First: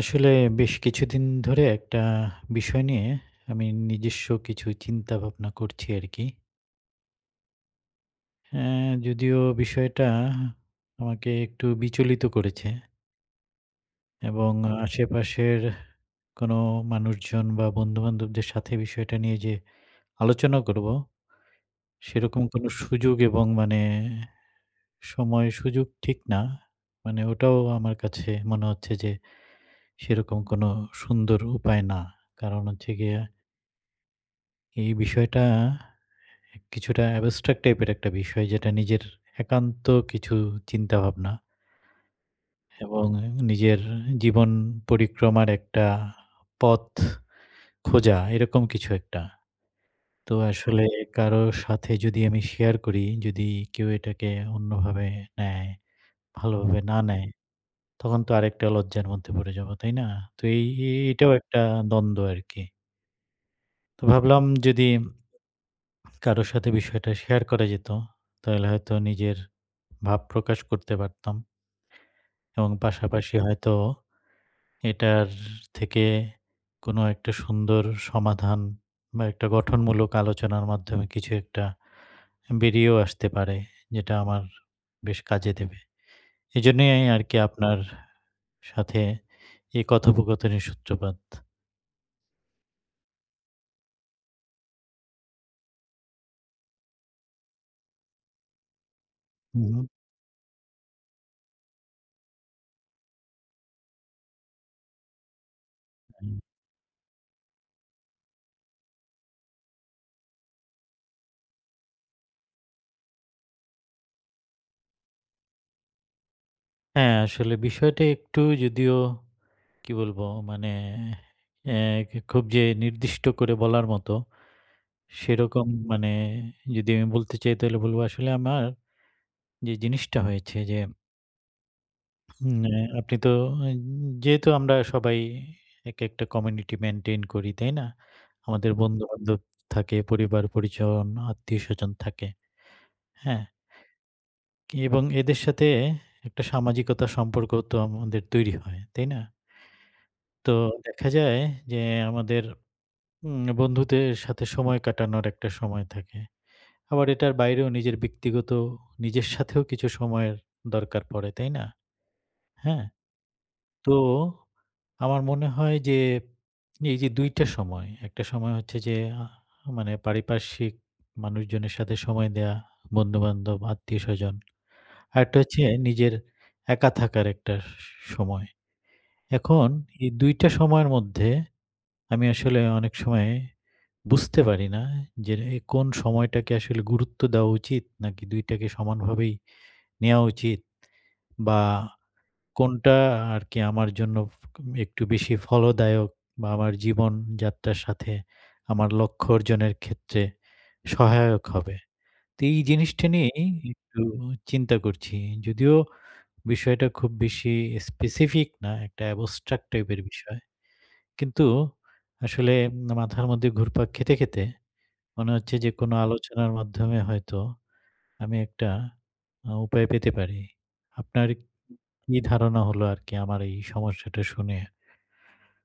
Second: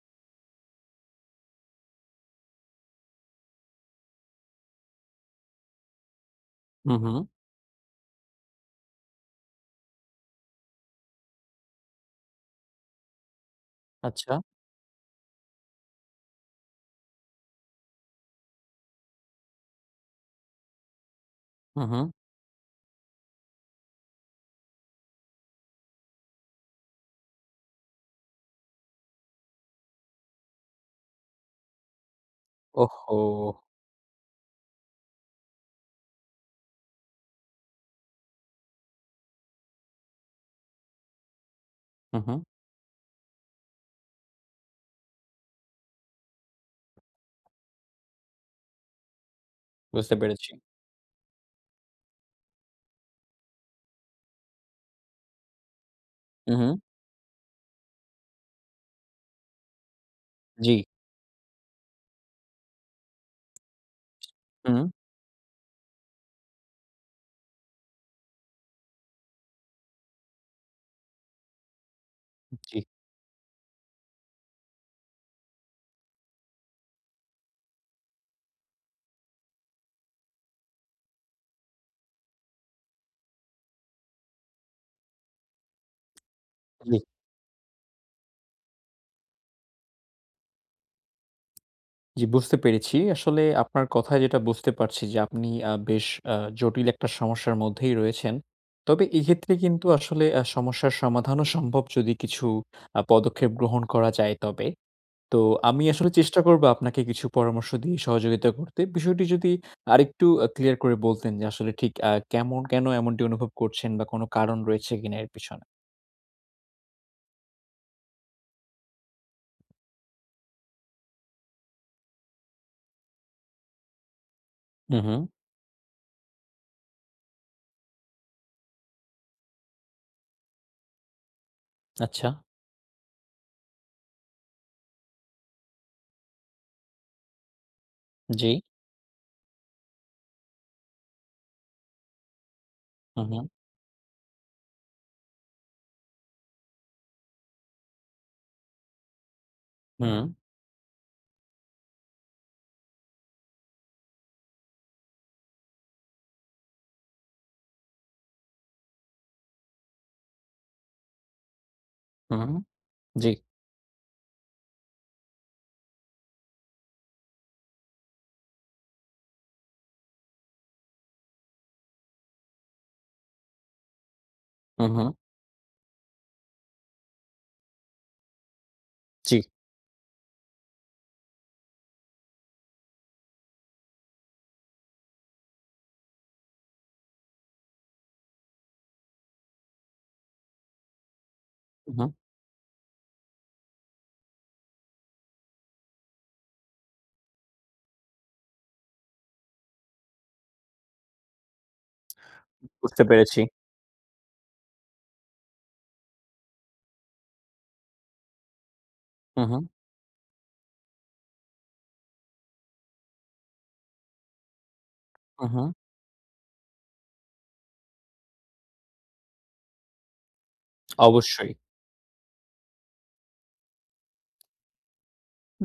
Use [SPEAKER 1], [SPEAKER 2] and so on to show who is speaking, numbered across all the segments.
[SPEAKER 1] আসলে বেশ কিছুদিন ধরে একটা বিষয় নিয়ে আমি নিজস্ব কিছু চিন্তা ভাবনা করছি আরকি।
[SPEAKER 2] হুঁ, হু।
[SPEAKER 1] হ্যাঁ, যদিও বিষয়টা আমাকে একটু বিচলিত করেছে।
[SPEAKER 2] আচ্ছা।
[SPEAKER 1] এবং আশেপাশের কোনো মানুষজন বা বন্ধুবান্ধবদের সাথে বিষয়টা নিয়ে যে আলোচনা করবো,
[SPEAKER 2] হুঁ, হু।
[SPEAKER 1] সেরকম কোনো সুযোগ এবং মানে সময় সুযোগ ঠিক না, মানে ওটাও আমার কাছে মনে হচ্ছে যে, সেরকম কোনো সুন্দর উপায় না। কারণ
[SPEAKER 2] ওহ
[SPEAKER 1] হচ্ছে
[SPEAKER 2] হো!
[SPEAKER 1] গিয়ে এই বিষয়টা কিছুটা abstract টাইপ এর একটা বিষয়, যেটা নিজের একান্ত কিছু চিন্তাভাবনা।
[SPEAKER 2] হুঁ, হু।
[SPEAKER 1] এবং নিজের জীবন পরিক্রমার একটা পথ খোঁজা, এরকম কিছু একটা।
[SPEAKER 2] বুঝতে
[SPEAKER 1] তো
[SPEAKER 2] পেরেছি।
[SPEAKER 1] আসলে কারো সাথে যদি আমি শেয়ার করি, যদি কেউ এটাকে অন্যভাবে নেয়,
[SPEAKER 2] হুঁ, হুঁ।
[SPEAKER 1] ভালোভাবে না নেয়, তখন তো আরেকটা লজ্জার মধ্যে পড়ে যাব, তাই না? তো এই
[SPEAKER 2] জি।
[SPEAKER 1] এ এটাও একটা দ্বন্দ্ব আরকি। তো ভাবলাম যদি,
[SPEAKER 2] হুম।
[SPEAKER 1] কারো সাথে বিষয়টা শেয়ার করা যেত, তাইলে হয়তো নিজের ভাব প্রকাশ করতে পারতাম। এবং
[SPEAKER 2] জি।
[SPEAKER 1] পাশাপাশি হয়তো এটার থেকে কোনো একটা সুন্দর সমাধান বা, একটা গঠনমূলক আলোচনার মাধ্যমে কিছু একটা বেরিয়েও আসতে পারে, যেটা আমার বেশ কাজে দেবে।
[SPEAKER 2] [unintelligible]
[SPEAKER 1] এইজন্যই আরকি আপনার সাথে এই কথোপকথনের সূত্রপাত।
[SPEAKER 2] জি, বুঝতে পেরেছি। আসলে আপনার কথায় যেটা বুঝতে পারছি যে আপনি আ বেশ আ জটিল একটা সমস্যার মধ্যেই রয়েছেন। তবে এক্ষেত্রে কিন্তু
[SPEAKER 1] উহুম।
[SPEAKER 2] আসলে আ সমস্যার সমাধানও সম্ভব যদি কিছু আ পদক্ষেপ গ্রহণ করা যায় তবে। তো আমি আসলে
[SPEAKER 1] হুম।
[SPEAKER 2] চেষ্টা করব আপনাকে কিছু পরামর্শ দিয়ে সহযোগিতা করতে। বিষয়টি যদি আরেকটু আ ক্লিয়ার করে বলতেন যে আসলে ঠিক আ কেমন, কেন এমনটি অনুভব করছেন বা, কোন কারণ রয়েছে কিনা এর পেছনে?
[SPEAKER 1] হ্যাঁ, আসলে বিষয়টা একটু যদিও, কি বলবো মানে, এ এ খুব যে নির্দিষ্ট করে বলার মতো,
[SPEAKER 2] উহুম।
[SPEAKER 1] সেরকম মানে যদি আমি বলতে চাই তাহলে বলবো আসলে আমার, যে জিনিসটা হয়েছে যে
[SPEAKER 2] আচ্ছা।
[SPEAKER 1] হুম, এ আপনি তো যেহেতু আমরা সবাই এক একটা কমিউনিটি মেইনটেইন করি। তাই না?
[SPEAKER 2] জি।
[SPEAKER 1] আমাদের বন্ধু-বান্ধব থাকে, পরিবার-পরিজন, আত্মীয়স্বজন থাকে।
[SPEAKER 2] হুম,
[SPEAKER 1] হ্যাঁ?
[SPEAKER 2] হুম।
[SPEAKER 1] এবং এদের সাথে একটা সামাজিকতা সম্পর্ক তো আমাদের তৈরি হয়। তাই না?
[SPEAKER 2] হুম।
[SPEAKER 1] তো দেখা যায় যে আমাদের উম বন্ধুদের সাথে সময় কাটানোর ১-টা সময় থাকে। আবার এটার বাইরেও নিজের ব্যক্তিগত নিজের সাথেও কিছু সময়ের দরকার পড়ে, তাই না?
[SPEAKER 2] হুম,
[SPEAKER 1] হ্যাঁ?
[SPEAKER 2] জি।
[SPEAKER 1] তো আমার মনে হয় যে এই যে ২-টা সময়। ১-টা সময় হচ্ছে যে মানে পারিপার্শ্বিক মানুষজনের সাথে সময় দেয়া বন্ধুবান্ধব, আত্মীয়স্বজন।
[SPEAKER 2] হুম, হুম।
[SPEAKER 1] আরেকটা হচ্ছে নিজের একা থাকার একটা স সময়।
[SPEAKER 2] জি।
[SPEAKER 1] এখন এই ২-টা সময়ের মধ্যে আমি আসলে অনেক সময় বুঝতে পারি না যে কোন সময়টাকে আসলে গুরুত্ব দেওয়া উচিত নাকি ২-টাকে সমানভাবেই নেওয়া উচিত বা,
[SPEAKER 2] হুম, হুম।
[SPEAKER 1] কোনটা আরকি আমার জন্য একটু বেশি ফলদায়ক বা, আমার জীবনযাত্রার সাথে আমার লক্ষ্য অর্জনের ক্ষেত্রে সহায়ক হবে। তো এই
[SPEAKER 2] বুঝতে
[SPEAKER 1] জিনিসটা
[SPEAKER 2] পেরেছি।
[SPEAKER 1] নিয়েই একটু চিন্তা করছি যদিও বিষয়টা খুব বেশি স্পেসিফিক না একটা
[SPEAKER 2] হুম, হুম।
[SPEAKER 1] abstract টাইপের বিষয়। কিন্তু আসলে মাথার মধ্যে ঘুরপাক খেতে, খেতে মনে
[SPEAKER 2] হুম,
[SPEAKER 1] হচ্ছে
[SPEAKER 2] হুম।
[SPEAKER 1] যে কোন আলোচনার মাধ্যমে হয়তো আমি একটা আ উপায় পেতে পারি। আপনার
[SPEAKER 2] অবশ্যই।
[SPEAKER 1] কি ধারণা হলো আরকি আমার এই সমস্যাটা শুনে?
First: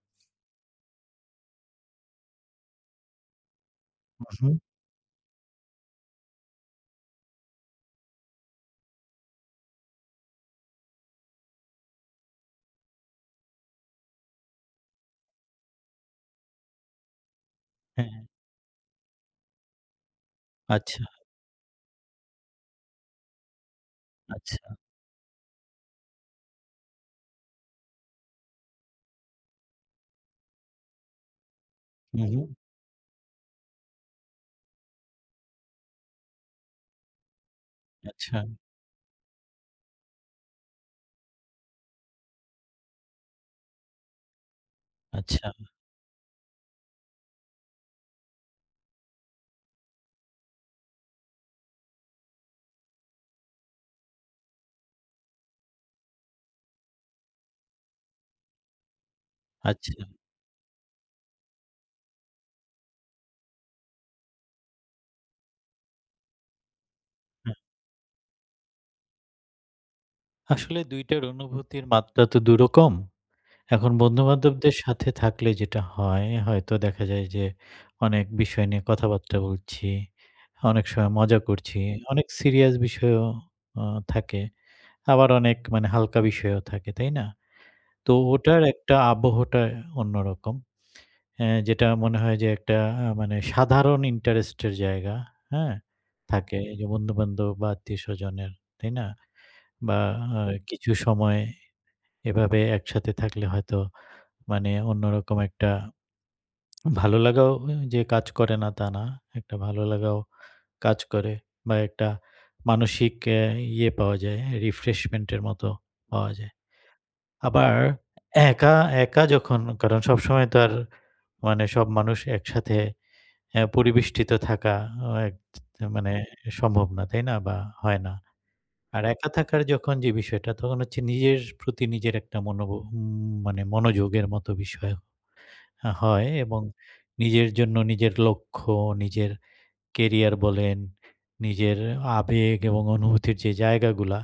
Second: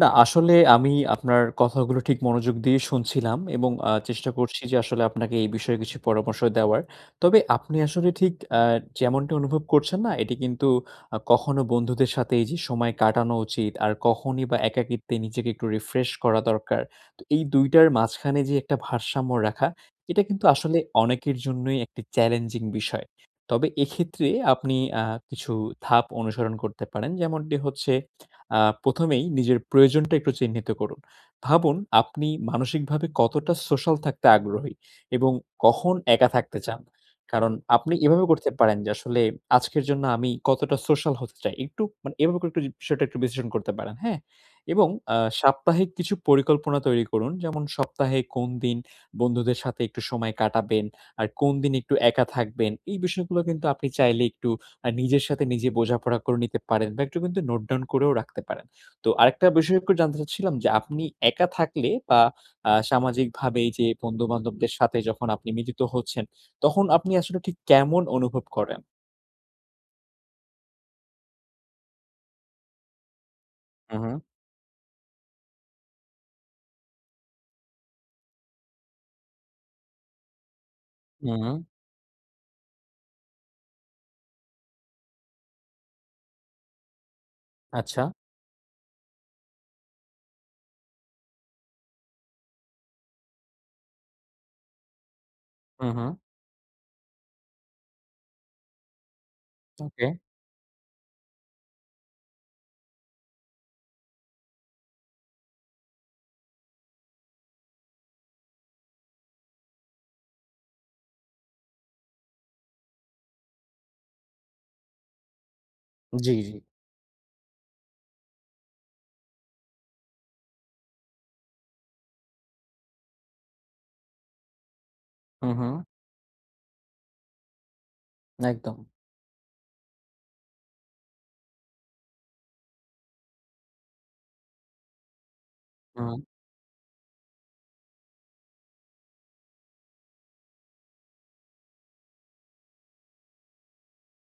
[SPEAKER 2] না আসলে আমি আপনার, কথাগুলো ঠিক মনোযোগ দিয়ে শুনছিলাম এবং আ
[SPEAKER 1] হুম,
[SPEAKER 2] চেষ্টা
[SPEAKER 1] হুম।
[SPEAKER 2] করছি যে আসলে আপনাকে এই বিষয়ে কিছু পরামর্শ দেওয়ার। তবে আপনি আসলে ঠিক অ্যা যেমনটা অনুভব করছেন না? এটি কিন্তু আ কখনো বন্ধুদের সাথে এই যে সময় কাটানো উচিত। আর কখনই বা, একাকিত্বে নিজেকে একটু রিফ্রেশ করা দরকার। তো এই দুইটার
[SPEAKER 1] হ্যাঁ।
[SPEAKER 2] মাঝখানে যে একটা ভারসাম্য রাখা এটা কিন্তু আসলে
[SPEAKER 1] আচ্ছা।
[SPEAKER 2] অনেকের জন্যই একটি চ্যালেঞ্জিং বিষয়। তবে এক্ষেত্রে
[SPEAKER 1] আচ্ছা।
[SPEAKER 2] আপনি আ কিছু ধাপ অনুসরণ করতে পারেন যেমনটি হচ্ছে আ প্রথমেই নিজের প্রয়োজনটা একটু চিহ্নিত করুন। ভাবুন
[SPEAKER 1] হুম,
[SPEAKER 2] আপনি
[SPEAKER 1] হুম।
[SPEAKER 2] মানসিকভাবে কতটা সোশ্যাল থাকতে আগ্রহী এবং কখন একা থাকতে চান? কারণ আপনি এভাবে
[SPEAKER 1] আচ্ছা।
[SPEAKER 2] করতে পারেন যে আসলে আজকের জন্য আমি কতটা সোশ্যাল হতে চাই। একটু মানে এভাবে করে একটু যদি বিষয়টা একটু বিশ্লেষণ করতে পারেন। হ্যাঁ? এবং আ
[SPEAKER 1] আচ্ছা।
[SPEAKER 2] সাপ্তাহিক কিছু পরিকল্পনা তৈরি করুন। যেমন সপ্তাহে কোন দিন বন্ধুদের সাথে একটু সময় কাটাবেন, আর কোন দিন একটু একা থাকবেন। এই বিষয়গুলো কিন্তু আপনি চাইলে একটু আ নিজের সাথে নিজে বোঝাপড়া করে নিতে পারেন বা, একটু কিন্তু নোট ডাউন করেও রাখতে পারেন। তো আরেকটা বিষয় একটু
[SPEAKER 1] আচ্ছা।
[SPEAKER 2] জানতে চাচ্ছিলাম যে আপনি একা থাকলে বা, আ সামাজিকভাবে যে বন্ধুবান্ধবদের সাথে যখন আপনি মিলিত হচ্ছেন তখন আপনি আসলে
[SPEAKER 1] হুম।
[SPEAKER 2] ঠিক কেমন অনুভব করেন?
[SPEAKER 1] আসলে ২ টার অনুভূতির মাত্রা তো ২ রকম। এখন
[SPEAKER 2] হুম, হুম।
[SPEAKER 1] বন্ধুবান্ধবদের সাথে থাকলে যেটা হয়, হয়তো দেখা যায় যে অনেক বিষয় নিয়ে কথাবার্তা বলছি। অনেক সময় মজা
[SPEAKER 2] হুম।
[SPEAKER 1] করছি। অনেক সিরিয়াস বিষয়ও আ থাকে। আবার অনেক মানে হালকা বিষয়ও থাকে, তাই না? তো
[SPEAKER 2] আচ্ছা।
[SPEAKER 1] ওটার একটা আবহাওয়াটা অন্যরকম। এ যেটা মনে হয় যে একটা আ মানে সাধারণ ইন্টারেস্ট এর জায়গা হ্যাঁ?
[SPEAKER 2] হুম, হুম।
[SPEAKER 1] থাকে এই যে বন্ধু-বান্ধব বা, আত্মীয়স্বজনের। তাই না? বা,
[SPEAKER 2] ওকে।
[SPEAKER 1] আ কিছু সময় এভাবে একসাথে থাকলে হয়তো মানে অন্যরকম একটা ভালো লাগাও যে কাজ করে না, তা না। একটা ভালো লাগাও কাজ করে বা, একটা মানসিক আ ইয়ে পাওয়া যায় রিফ্রেশমেন্টের মতো পাওয়া
[SPEAKER 2] জ্বী,
[SPEAKER 1] যায়।
[SPEAKER 2] জ্বী।
[SPEAKER 1] আবার একা, একা যখন কারণ সবসময় তো আর মানে সব মানুষ একসাথে আ পরিবেষ্টিত থাকা এক
[SPEAKER 2] হুম, হুম।
[SPEAKER 1] মানে সম্ভব না তাই না? বা, হয় না।
[SPEAKER 2] একদম।
[SPEAKER 1] আর একা থাকার যখন যে বিষয়টা তখন হচ্ছে নিজের প্রতি নিজের একটা মনোবো মানে মনোযোগের মতো বিষয়
[SPEAKER 2] হুম।
[SPEAKER 1] হয় এবং নিজের জন্য নিজের লক্ষ্য, নিজের কেরিয়ার বলেন, নিজের আবেগ এবং অনুভূতির যে জায়গাগুলা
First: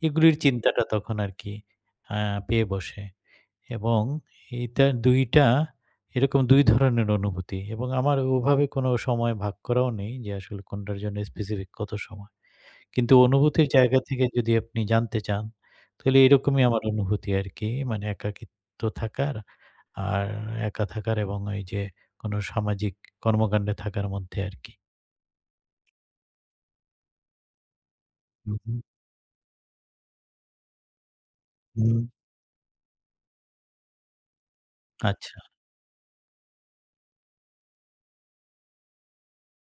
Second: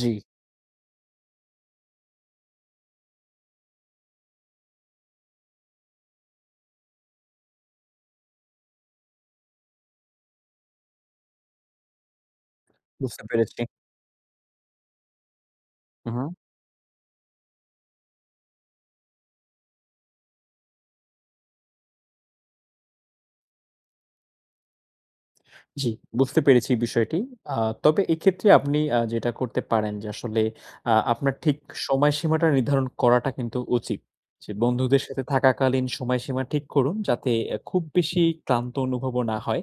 [SPEAKER 2] জ্বি।
[SPEAKER 1] এগুলির চিন্তাটা তখন আরকি আ পেয়ে বসে। এবং এইটা ২-টা এরকম ২ ধরনের অনুভূতি। এবং আমার ওভাবে কোন সময় ভাগ করাও নেই যে আসলে কোনটার জন্য স্পেসিফিক কত সময়। কিন্তু
[SPEAKER 2] বুঝতে পেরেছি।
[SPEAKER 1] অনুভূতির জায়গা থেকে যদি আপনি জানতে চান
[SPEAKER 2] হুম,
[SPEAKER 1] তাহলে
[SPEAKER 2] হুম।
[SPEAKER 1] এরকমই আমার অনুভূতি আরকি। মানে একাকিত্ব থাকার, আর একা থাকার এবং ওই যে কোন সামাজিক কর্মকাণ্ডে থাকার মধ্যে আরকি।
[SPEAKER 2] জি, বুঝতে পেরেছি বিষয়টি। আ তবে এক্ষেত্রে আপনি
[SPEAKER 1] উঁহু।
[SPEAKER 2] আ যেটা করতে পারেন যে, আসলে আ আপনার ঠিক
[SPEAKER 1] হুম।
[SPEAKER 2] সময়সীমাটা নির্ধারণ করাটা কিন্তু উচিত। যে, বন্ধুদের সাথে
[SPEAKER 1] আচ্ছা।
[SPEAKER 2] থাকাকালীন সময়সীমা ঠিক করুন, যাতে খুব বেশি ক্লান্ত অনুভবও না হয়।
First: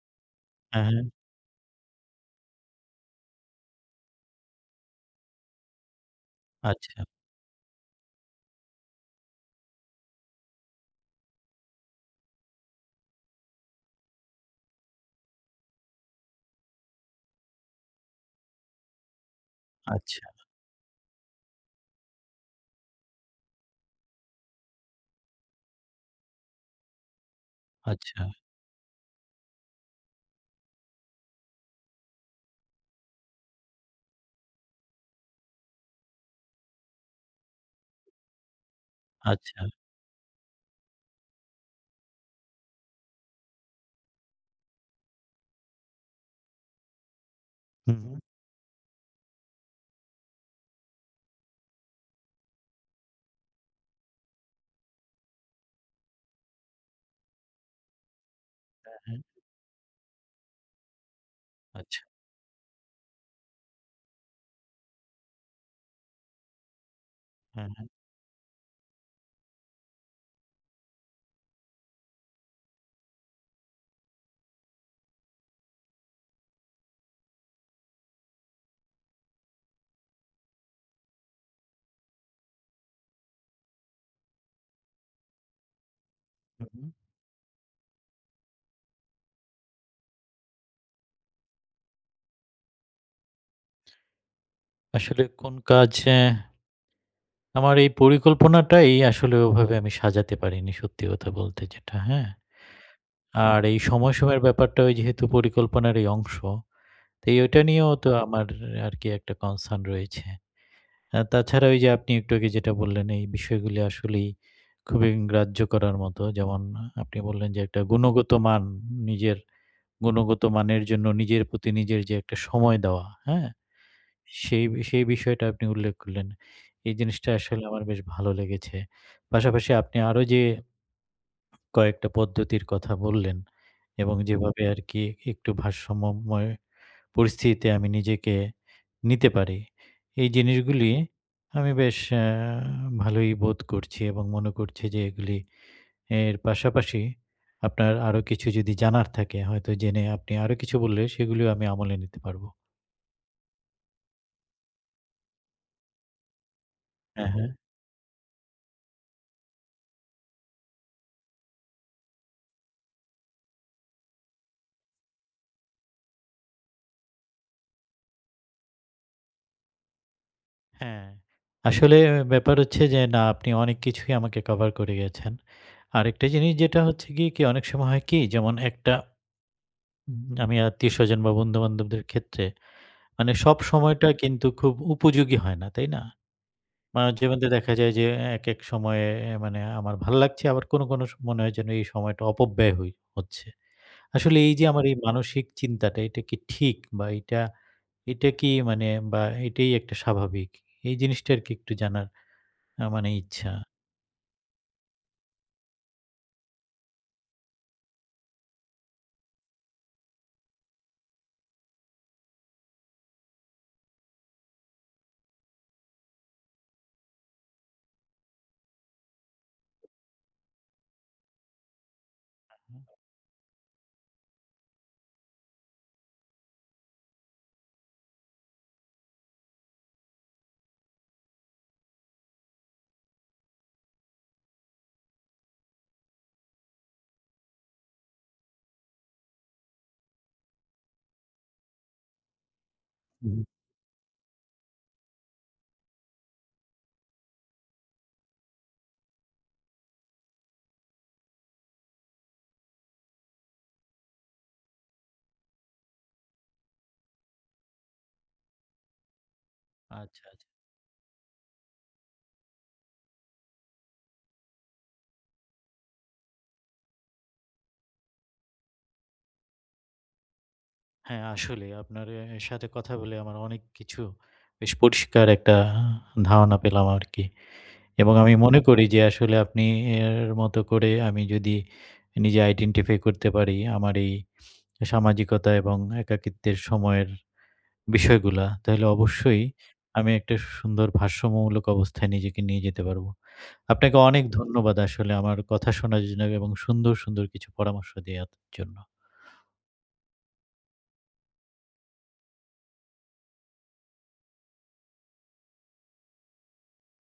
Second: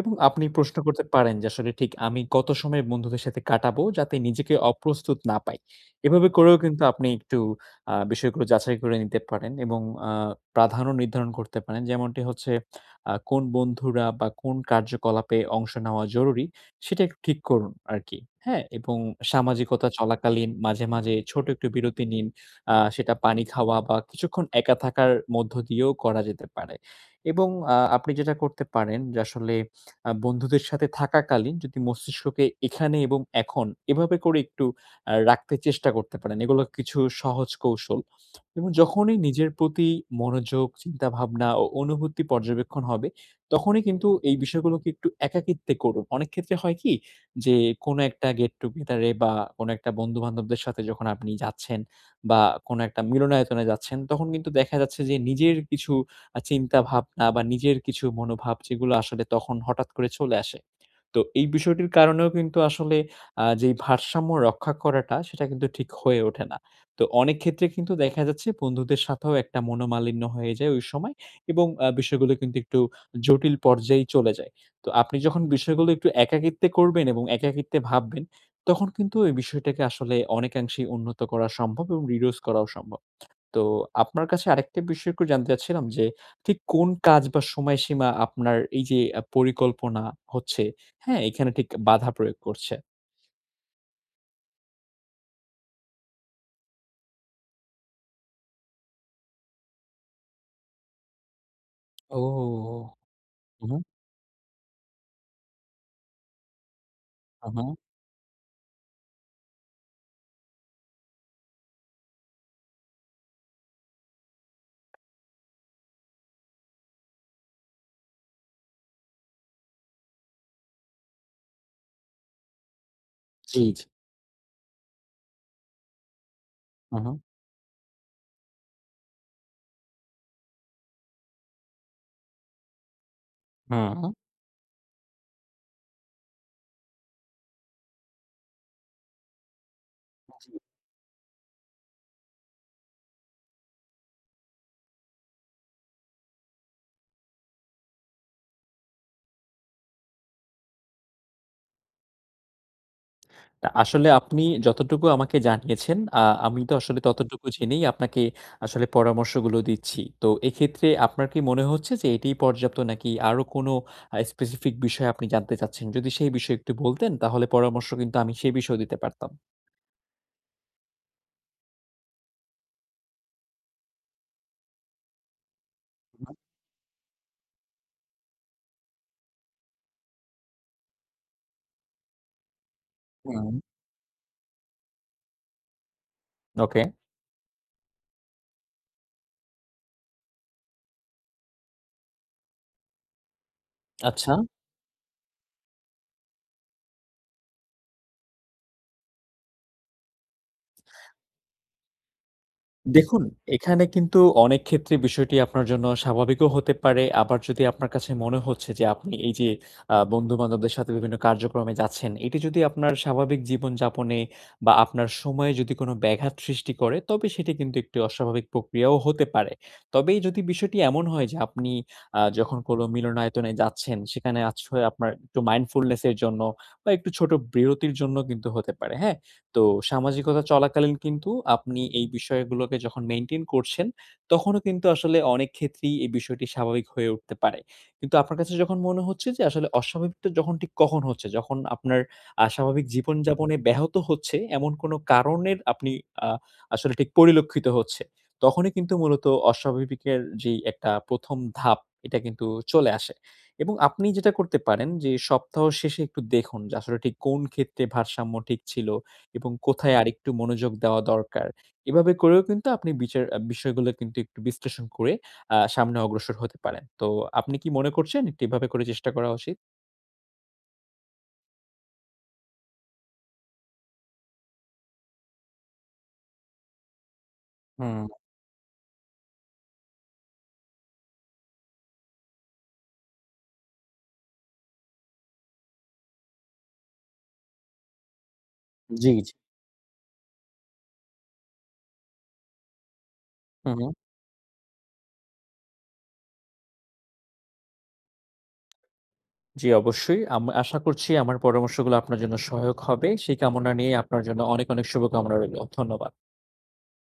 [SPEAKER 2] এবং আপনি প্রশ্ন
[SPEAKER 1] হ্যাঁ,
[SPEAKER 2] করতে
[SPEAKER 1] হ্যাঁ।
[SPEAKER 2] পারেন যে, আসলে ঠিক আমি কত সময় বন্ধুদের সাথে কাটাবো, যাতে নিজেকে অপ্রস্তুত না পাই। এভাবে করেও কিন্তু
[SPEAKER 1] আচ্ছা।
[SPEAKER 2] আপনি একটু আ বিষয়গুলো যাচাই করে নিতে পারেন এবং আ প্রাধান্য নির্ধারণ করতে পারেন। যেমনটি হচ্ছে, আ কোন বন্ধুরা বা কোন কার্যকলাপে অংশ নেওয়া জরুরি, সেটা একটু ঠিক করুন আরকি। হ্যাঁ? এবং সামাজিকতা
[SPEAKER 1] আচ্ছা।
[SPEAKER 2] চলাকালীন মাঝে, মাঝে ছোট একটু বিরতি নিন। আ সেটা পানি খাওয়া বা কিছুক্ষণ একা থাকার মধ্য দিয়েও করা যেতে পারে। এবং আ আপনি
[SPEAKER 1] আচ্ছা।
[SPEAKER 2] যেটা করতে পারেন যে, আসলে আ, বন্ধুদের সাথে থাকাকালীন যদি মস্তিষ্ককে এখানে এবং এখন এভাবে করে একটু আ রাখতে চেষ্টা করতে পারেন। এগুলো কিছু সহজ কৌশল। এবং যখনই নিজের
[SPEAKER 1] আচ্ছা।
[SPEAKER 2] প্রতি মনোযোগ, চিন্তাভাবনা ও অনুভূতি পর্যবেক্ষণ হবে, তখনই কিন্তু এই বিষয়গুলোকে একটু একাকিত্বে করুন। অনেক ক্ষেত্রে হয় কি যে, কোন
[SPEAKER 1] হুম, হু।
[SPEAKER 2] একটা গেট-টুগেদারে বা কোন একটা বন্ধু বান্ধবদের সাথে যখন আপনি যাচ্ছেন, বা কোন একটা মিলনায়তনে যাচ্ছেন, তখন কিন্তু দেখা যাচ্ছে যে, নিজের কিছু আ চিন্তাভাবনা বা নিজের কিছু মনোভাব, যেগুলো
[SPEAKER 1] হ্যাঁ, হু।
[SPEAKER 2] আসলে তখন হঠাৎ করে চলে আসে। তো এই বিষয়টির
[SPEAKER 1] আচ্ছা।
[SPEAKER 2] কারণেও কিন্তু আসলে আ যে ভারসাম্য রক্ষা করাটা, সেটা কিন্তু ঠিক হয়ে ওঠে না। তো অনেক
[SPEAKER 1] হু,
[SPEAKER 2] ক্ষেত্রে
[SPEAKER 1] হু।
[SPEAKER 2] কিন্তু দেখা যাচ্ছে, বন্ধুদের সাথেও একটা মনোমালিন্য হয়ে যায় ওই সময়। এবং আ বিষয়গুলো কিন্তু একটু জটিল পর্যায়ে চলে যায়। তো আপনি যখন বিষয়গুলো একটু একাকিত্বে করবেন এবং একাকিত্বে ভাববেন, তখন কিন্তু এই বিষয়টাকে আসলে অনেকাংশেই উন্নত করা সম্ভব এবং reduce করাও সম্ভব। তো আপনার কাছে আরেকটা বিষয় একটু জানতে চাচ্ছিলাম যে, ঠিক কোন
[SPEAKER 1] হু।
[SPEAKER 2] কাজ বা সময়সীমা আপনার এই যে পরিকল্পনা হচ্ছে, হ্যাঁ? এখানে ঠিক বাধা প্রয়োগ করছে?
[SPEAKER 1] আসলে কোন কাজ অ্যা আমার এই পরিকল্পনাটাই আসলে ওভাবে আমি সাজাতে পারিনি সত্যি কথা বলতে যেটা,
[SPEAKER 2] ও,
[SPEAKER 1] হ্যাঁ। আর
[SPEAKER 2] উম হু।
[SPEAKER 1] এই সময় সময়ের ব্যাপারটা ওই যেহেতু পরিকল্পনার এই অংশ। তো
[SPEAKER 2] হু,
[SPEAKER 1] ওটা
[SPEAKER 2] হু।
[SPEAKER 1] নিয়েও তো আমার আর কি একটা কনসার্ন রয়েছে। আ তাছাড়া ওই যে, আপনি একটু আগে যেটা বললেন এই বিষয়গুলো আসলেই খুবই গ্রাহ্য করার মতো, যেমন আপনি বললেন যে একটা গুণগত মান, নিজের গুণগত মানের জন্য নিজের প্রতি নিজের যে একটা সময় দেওয়া হ্যাঁ,
[SPEAKER 2] জি, জি।
[SPEAKER 1] সেই বি সেই বিষয়টা আপনি উল্লেখ করলেন। এই
[SPEAKER 2] হুঁ, হুঁ।
[SPEAKER 1] জিনিসটা আসলে আমার বেশ ভালো লেগেছে। পাশাপাশি আপনি আরো যে কয়েকটা পদ্ধতির কথা বললেন
[SPEAKER 2] হুম।
[SPEAKER 1] এবং যেভাবে আরকি একটু ভারসাম্যময় পরিস্থিতিতে আমি নিজেকে নিতে পারি। এই
[SPEAKER 2] হ্যাঁ, জি।
[SPEAKER 1] জিনিসগুলি আমি বেশ অ্যা ভালোই বোধ করছি এবং মনে করছি যে এগুলি, এর পাশাপাশি আপনার আরো কিছু যদি জানার থাকে, হয়তো জেনে আপনি আরো কিছু বললে সেগুলিও আমি আমলে নিতে পারব।
[SPEAKER 2] তা আসলে আপনি যতটুকু আমাকে জানিয়েছেন, আ আমি তো আসলে
[SPEAKER 1] হ্যাঁ,
[SPEAKER 2] ততটুকু
[SPEAKER 1] হ্যাঁ।
[SPEAKER 2] জেনেই আপনাকে আসলে পরামর্শগুলো দিচ্ছি। তো এক্ষেত্রে আপনার কি মনে হচ্ছে যে, এটিই পর্যাপ্ত নাকি আরো কোন আ specific বিষয় আপনি জানতে চাচ্ছেন? যদি সেই বিষয় একটু বলতেন তাহলে পরামর্শ কিন্তু আমি সেই বিষয়েও দিতে পারতাম।
[SPEAKER 1] হ্যাঁ। আসলে ব্যাপার হচ্ছে যে, না আপনি অনেক কিছুই আমাকে কভার করে গেছেন। আরেকটা জিনিস যেটা হচ্ছে গিয়ে অনেক সময় হয় কি যেমন একটা আমি আত্মীয়স্বজন বা বন্ধুবান্ধবদের ক্ষেত্রে, মানে সব
[SPEAKER 2] হুম।
[SPEAKER 1] সময়টা কিন্তু খুব উপযোগী হয় না, তাই না?
[SPEAKER 2] ওকে।
[SPEAKER 1] মানব জীবনতে দেখা যায় যে, এক, এক সময়ে এ্যা মানে আমার ভাল লাগছে আবার কোনো, কোনো মনে হয় যেন এই সময়টা অপব্যয় হই হচ্ছে।
[SPEAKER 2] আচ্ছা।
[SPEAKER 1] আসলে এই যে আমার এই মানসিক চিন্তাটা এটা কি ঠিক? বা এটা, এটা কি মানে বা এটাই একটা স্বাভাবিক? এই জিনিসটা আর কি একটু জানার অ্যা মানে
[SPEAKER 2] দেখুন,
[SPEAKER 1] ইচ্ছা।
[SPEAKER 2] এখানে কিন্তু অনেক ক্ষেত্রে বিষয়টি আপনার জন্য স্বাভাবিকও হতে পারে, আবার যদি আপনার কাছে মনে হচ্ছে যে, আপনি এই যে আ বন্ধুবান্ধবদের সাথে বিভিন্ন কার্যক্রমে যাচ্ছেন এটি যদি আপনার স্বাভাবিক জীবনযাপনে বা আপনার সময়ে যদি কোন ব্যাঘাত সৃষ্টি করে তবে সেটি কিন্তু একটি অস্বাভাবিক প্রক্রিয়াও হতে পারে। তবেই যদি বিষয়টি এমন হয় যে, আপনি আ যখন কোন মিলনায়তনে যাচ্ছেন, সেখানে আশ্রয় আপনার একটু mindfulness এর জন্য বা একটু ছোট বিরতির জন্য কিন্তু হতে পারে, হ্যাঁ। তো সামাজিকতা চলাকালীন কিন্তু আপনি এই বিষয়গুলোকে যখন মেইনটেইন করছেন, তখনও কিন্তু আসলে অনেক ক্ষেত্রেই এই বিষয়টি স্বাভাবিক হয়ে উঠতে পারে। কিন্তু আপনার কাছে যখন মনে হচ্ছে যে আসলে অস্বাভাবিকটা যখন ঠিক কখন হচ্ছে, যখন আপনার আস্বাভাবিক জীবন
[SPEAKER 1] উহু।
[SPEAKER 2] যাপনে ব্যাহত হচ্ছে, এমন কোন কারণের আপনি আ আসলে ঠিক পরিলক্ষিত হচ্ছে। তখনই কিন্তু মূলত অস্বাভাবিকের যেই একটা ১ম ধাপ এটা কিন্তু চলে আসে। এবং আপনি যেটা করতে পারেন যে সপ্তাহ শেষে একটু দেখুন, যে আসলে ঠিক কোন ক্ষেত্রে ভারসাম্য ঠিক ছিল এবং কোথায়
[SPEAKER 1] আচ্ছা,
[SPEAKER 2] আরেকটু
[SPEAKER 1] আচ্ছা।
[SPEAKER 2] মনোযোগ দেওয়া দরকার। এভাবে করেও কিন্তু আপনি বিচার বিষয়গুলো কিন্তু একটু বিশ্লেষণ করে আ সামনে অগ্রসর হতে পারেন। তো আপনি কি মনে করছেন একটু এভাবে করে চেষ্টা করা উচিত?
[SPEAKER 1] হ্যাঁ আসলে, আপনার এ্যা সাথে কথা বলে আমার অনেক কিছু বেশ পরিষ্কার একটা ধারণা পেলাম আরকি
[SPEAKER 2] হুম।
[SPEAKER 1] এবং আমি মনে করি যে আসলে আপনি এ্যা এর মতো করে আমি যদি, নিজে আইডেন্টিফাই করতে পারি আমার এই সামাজিকতা এবং একাকিত্বের সময়ের বিষয়গুলা, তাহলে
[SPEAKER 2] জি, জি।
[SPEAKER 1] অবশ্যই আমি একটা সুন্দর ভারসাম্যমূলক অবস্থায় নিজেকে নিয়ে যেতে পারবো।
[SPEAKER 2] হুম, হুম।
[SPEAKER 1] আপনাকে অনেক ধন্যবাদ আসলে আমার কথা শোনার জন্য এবং সুন্দর, সুন্দর কিছু পরামর্শ দেওয়ার জন্য।
[SPEAKER 2] জ্বি, অবশ্যই। আম আশা করছি আমার পরামর্শগুলো আপনার জন্য সহায়ক হবে। সেই কামনা নিয়েই আপনার জন্য অনেক, অনেক শুভকামনা রইলো। ধন্যবাদ।